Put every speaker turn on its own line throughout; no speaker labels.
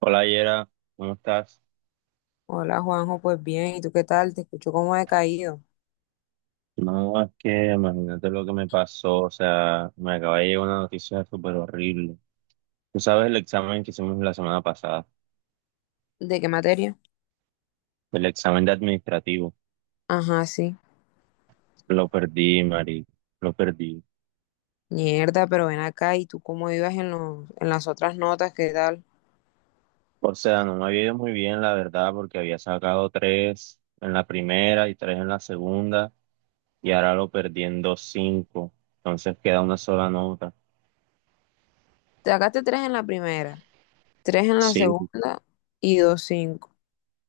Hola Yera, ¿cómo estás?
Hola Juanjo, pues bien, ¿y tú qué tal? Te escucho como decaído.
No, es que imagínate lo que me pasó, o sea, me acaba de llegar una noticia súper horrible. Tú sabes el examen que hicimos la semana pasada,
¿De qué materia?
el examen de administrativo,
Ajá, sí.
lo perdí, Mari, lo perdí.
Mierda, pero ven acá, ¿y tú cómo ibas en las otras notas? ¿Qué tal?
O sea, no me había ido muy bien, la verdad, porque había sacado tres en la primera y tres en la segunda, y ahora lo perdí en dos cinco, entonces queda una sola nota.
Te sacaste tres en la primera, tres en la
Sí,
segunda y dos cinco.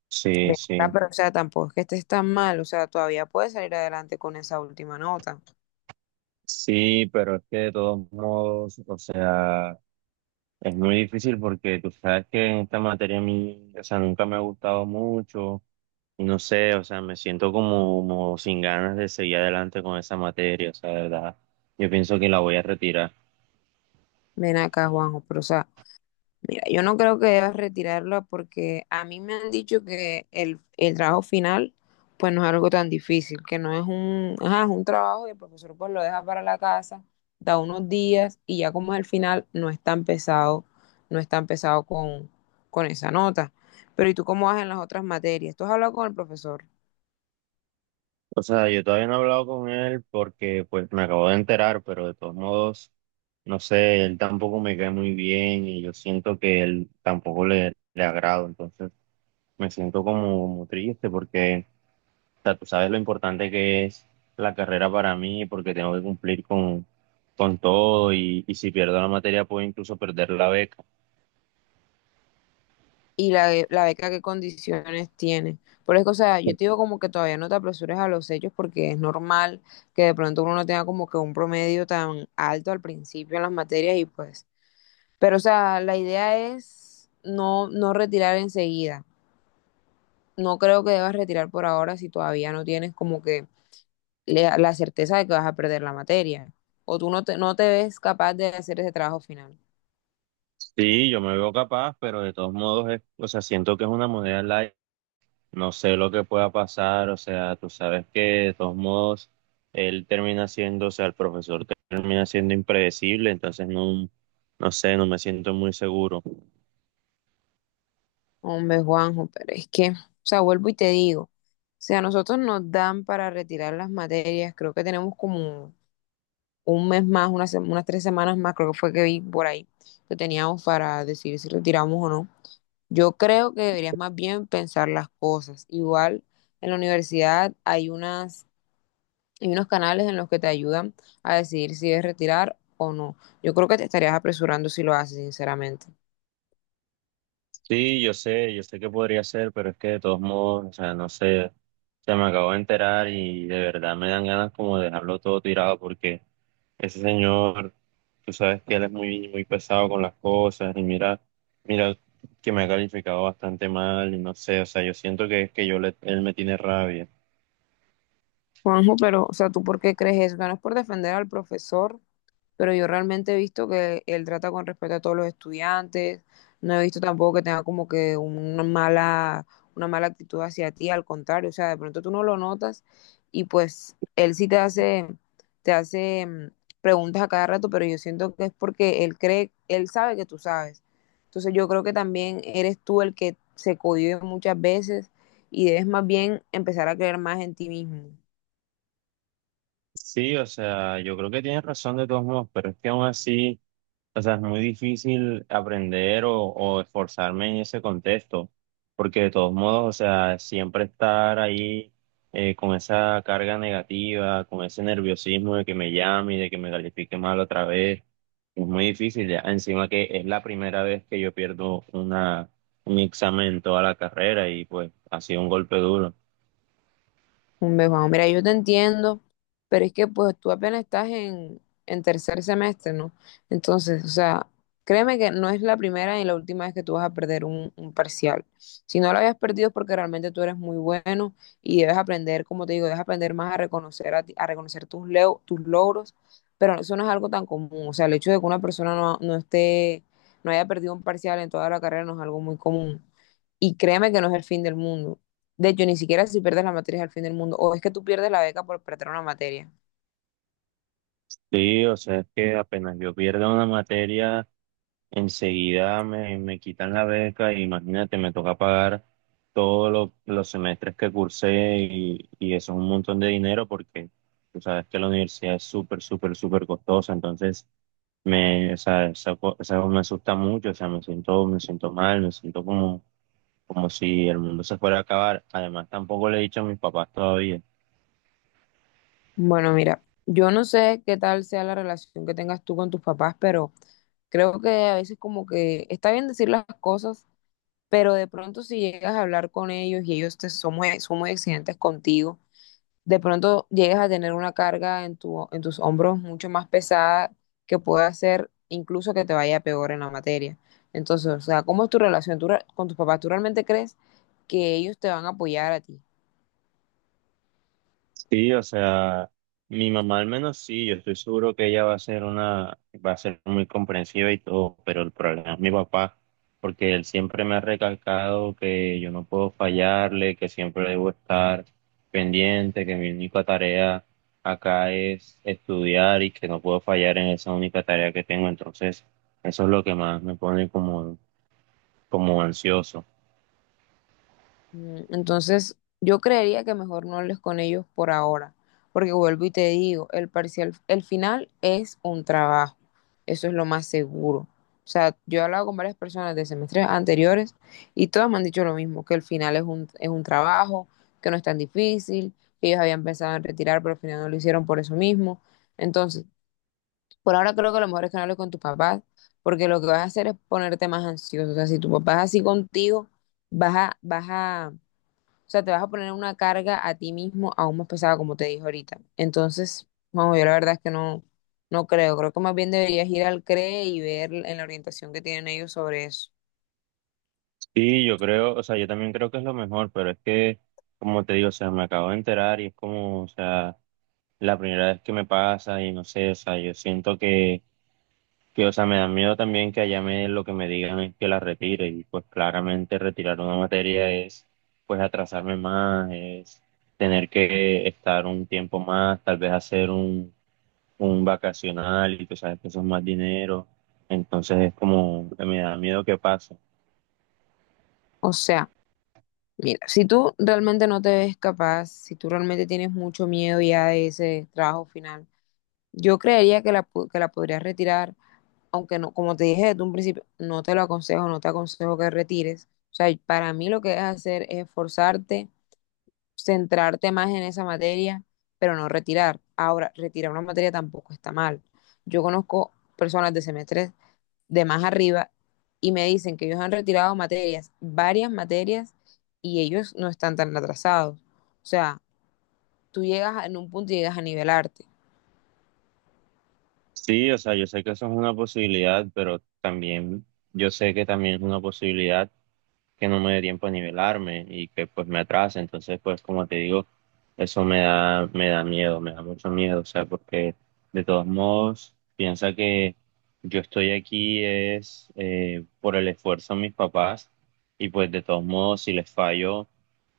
sí,
Ven acá,
sí.
pero o sea, tampoco es que estés tan mal, o sea, todavía puedes salir adelante con esa última nota.
Sí, pero es que de todos modos, o sea... Es muy difícil porque tú sabes que esta materia a mí, o sea, nunca me ha gustado mucho. Y no sé, o sea, me siento como, como sin ganas de seguir adelante con esa materia, o sea, de verdad. Yo pienso que la voy a retirar.
Ven acá, Juanjo, pero o sea, mira, yo no creo que debas retirarla porque a mí me han dicho que el trabajo final pues no es algo tan difícil, que no es un, ajá, es un trabajo y el profesor pues lo deja para la casa, da unos días y ya como es el final no es tan pesado, no es tan pesado con esa nota. Pero ¿y tú cómo vas en las otras materias? ¿Tú has hablado con el profesor?
O sea, yo todavía no he hablado con él porque pues me acabo de enterar, pero de todos modos, no sé, él tampoco me cae muy bien y yo siento que él tampoco le agrado, entonces me siento como, como triste porque, o sea, tú sabes lo importante que es la carrera para mí porque tengo que cumplir con todo y si pierdo la materia puedo incluso perder la beca.
Y la beca qué condiciones tiene. Por eso, o sea, yo te digo como que todavía no te apresures a los hechos porque es normal que de pronto uno no tenga como que un promedio tan alto al principio en las materias y pues, pero o sea, la idea es no, no retirar enseguida. No creo que debas retirar por ahora si todavía no tienes como que la certeza de que vas a perder la materia o tú no te ves capaz de hacer ese trabajo final.
Sí, yo me veo capaz, pero de todos modos, o sea, siento que es una moneda al aire. No sé lo que pueda pasar, o sea, tú sabes que de todos modos él termina siendo, o sea, el profesor termina siendo impredecible, entonces no, no sé, no me siento muy seguro.
Hombre, Juanjo, pero es que, o sea, vuelvo y te digo, o sea, nosotros nos dan para retirar las materias, creo que tenemos como un mes más, unas, unas tres semanas más, creo que fue que vi por ahí, que teníamos para decidir si retiramos o no. Yo creo que deberías más bien pensar las cosas. Igual en la universidad hay unos canales en los que te ayudan a decidir si debes retirar o no. Yo creo que te estarías apresurando si lo haces, sinceramente.
Sí, yo sé que podría ser, pero es que de todos modos, o sea, no sé, se me acabo de enterar y de verdad me dan ganas como de dejarlo todo tirado porque ese señor, tú sabes que él es muy, muy pesado con las cosas y mira, mira que me ha calificado bastante mal y no sé, o sea, yo siento que es que yo él me tiene rabia.
Juanjo, pero, o sea, ¿tú por qué crees eso? Que no es por defender al profesor, pero yo realmente he visto que él trata con respeto a todos los estudiantes, no he visto tampoco que tenga como que una mala actitud hacia ti, al contrario, o sea, de pronto tú no lo notas y pues él sí te hace preguntas a cada rato, pero yo siento que es porque él cree, él sabe que tú sabes. Entonces yo creo que también eres tú el que se cohíbe muchas veces y debes más bien empezar a creer más en ti mismo.
Sí, o sea, yo creo que tienes razón de todos modos, pero es que aún así... O sea, es muy difícil aprender o esforzarme en ese contexto, porque de todos modos, o sea, siempre estar ahí con esa carga negativa, con ese nerviosismo de que me llame y de que me califique mal otra vez, es muy difícil ya. Encima que es la primera vez que yo un examen en toda la carrera y pues ha sido un golpe duro.
Hombre, Juan, mira, yo te entiendo, pero es que pues tú apenas en tercer semestre, ¿no? Entonces, o sea, créeme que no es la primera ni la última vez que tú vas a perder un parcial. Si no lo habías perdido es porque realmente tú eres muy bueno y debes aprender, como te digo, debes aprender más a reconocer, a, a reconocer tus, tus logros, pero eso no es algo tan común. O sea, el hecho de que una persona no esté, no haya perdido un parcial en toda la carrera no es algo muy común. Y créeme que no es el fin del mundo. De hecho, ni siquiera si pierdes la materia es el fin del mundo. O es que tú pierdes la beca por perder una materia.
Sí, o sea, es que apenas yo pierdo una materia, enseguida me quitan la beca y imagínate, me toca pagar todos los semestres que cursé y eso es un montón de dinero porque tú sabes que la universidad es súper, súper, súper costosa, entonces me, o sea, esa me asusta mucho, o sea, me siento mal, me siento como, como si el mundo se fuera a acabar. Además, tampoco le he dicho a mis papás todavía.
Bueno, mira, yo no sé qué tal sea la relación que tengas tú con tus papás, pero creo que a veces como que está bien decir las cosas, pero de pronto si llegas a hablar con ellos y ellos son muy exigentes contigo, de pronto llegues a tener una carga en tus hombros mucho más pesada que puede hacer incluso que te vaya peor en la materia. Entonces, o sea, ¿cómo es tu relación? Con tus papás? ¿Tú realmente crees que ellos te van a apoyar a ti?
Sí, o sea, mi mamá al menos sí, yo estoy seguro que ella va a ser una, va a ser muy comprensiva y todo, pero el problema es mi papá, porque él siempre me ha recalcado que yo no puedo fallarle, que siempre debo estar pendiente, que mi única tarea acá es estudiar y que no puedo fallar en esa única tarea que tengo, entonces eso es lo que más me pone como, como ansioso.
Entonces, yo creería que mejor no hables con ellos por ahora, porque vuelvo y te digo, el parcial, el final es un trabajo, eso es lo más seguro. O sea, yo he hablado con varias personas de semestres anteriores y todas me han dicho lo mismo, que el final es un trabajo, que no es tan difícil, que ellos habían pensado en retirar, pero al final no lo hicieron por eso mismo. Entonces, por ahora creo que lo mejor es que no hables con tus papás, porque lo que vas a hacer es ponerte más ansioso. O sea, si tu papá es así contigo, vas a o sea, te vas a poner una carga a ti mismo aún más pesada, como te dije ahorita. Entonces, vamos, yo la verdad es que no creo. Creo que más bien deberías ir al CRE y ver en la orientación que tienen ellos sobre eso.
Sí, yo creo, o sea, yo también creo que es lo mejor, pero es que, como te digo, o sea, me acabo de enterar y es como, o sea, la primera vez que me pasa y no sé, o sea, yo siento que, o sea, me da miedo también que allá me, lo que me digan es que la retire y pues claramente retirar una materia es, pues, atrasarme más, es tener que estar un tiempo más, tal vez hacer un vacacional y tú sabes que eso es más dinero, entonces es como, que me da miedo que pase.
O sea, mira, si tú realmente no te ves capaz, si tú realmente tienes mucho miedo ya de ese trabajo final, yo creería que la, que la podrías retirar, aunque no, como te dije desde un principio, no te lo aconsejo, no te aconsejo que retires. O sea, para mí lo que es hacer es esforzarte, centrarte más en esa materia, pero no retirar. Ahora, retirar una materia tampoco está mal. Yo conozco personas de semestres de más arriba y me dicen que ellos han retirado materias, varias materias, y ellos no están tan atrasados. O sea, tú llegas en un punto y llegas a nivelarte.
Sí, o sea, yo sé que eso es una posibilidad, pero también yo sé que también es una posibilidad que no me dé tiempo a nivelarme y que pues me atrase. Entonces, pues como te digo, eso me da miedo, me da mucho miedo. O sea, porque de todos modos, piensa que yo estoy aquí es por el esfuerzo de mis papás y pues de todos modos, si les fallo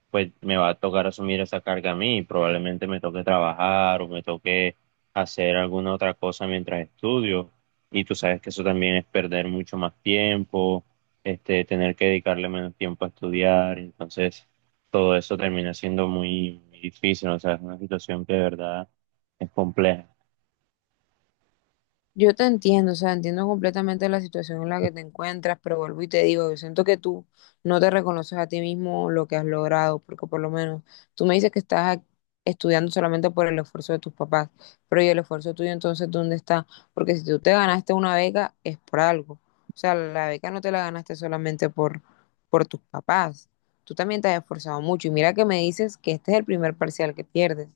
pues me va a tocar asumir esa carga a mí. Probablemente me toque trabajar o me toque hacer alguna otra cosa mientras estudio. Y tú sabes que eso también es perder mucho más tiempo, este, tener que dedicarle menos tiempo a estudiar. Entonces, todo eso termina siendo muy, muy difícil. O sea, es una situación que de verdad es compleja.
Yo te entiendo, o sea, entiendo completamente la situación en la que te encuentras, pero vuelvo y te digo, yo siento que tú no te reconoces a ti mismo lo que has logrado, porque por lo menos tú me dices que estudiando solamente por el esfuerzo de tus papás, pero ¿y el esfuerzo tuyo entonces dónde está? Porque si tú te ganaste una beca es por algo, o sea, la beca no te la ganaste solamente por tus papás, tú también te has esforzado mucho y mira que me dices que este es el primer parcial que pierdes.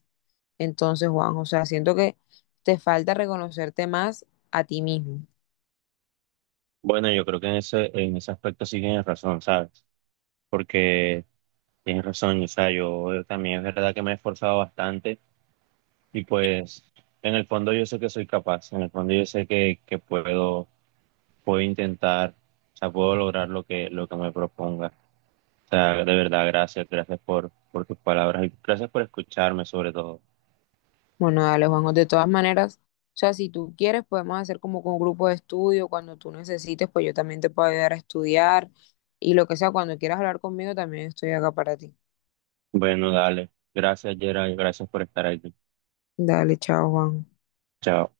Entonces, Juanjo, o sea, siento que te falta reconocerte más a ti mismo.
Bueno, yo creo que en ese aspecto sí tienes razón, ¿sabes? Porque tienes razón, o sea, yo también es verdad que me he esforzado bastante. Y pues en el fondo yo sé que soy capaz, en el fondo yo sé que puedo, puedo intentar, o sea, puedo lograr lo que me proponga. O sea, de verdad, gracias, gracias por tus palabras y gracias por escucharme sobre todo.
Bueno, dale, Juanjo, de todas maneras, o sea, si tú quieres, podemos hacer como con un grupo de estudio, cuando tú necesites, pues yo también te puedo ayudar a estudiar y lo que sea, cuando quieras hablar conmigo, también estoy acá para ti.
Bueno, dale, gracias Gerald, gracias por estar aquí.
Dale, chao, Juanjo.
Chao.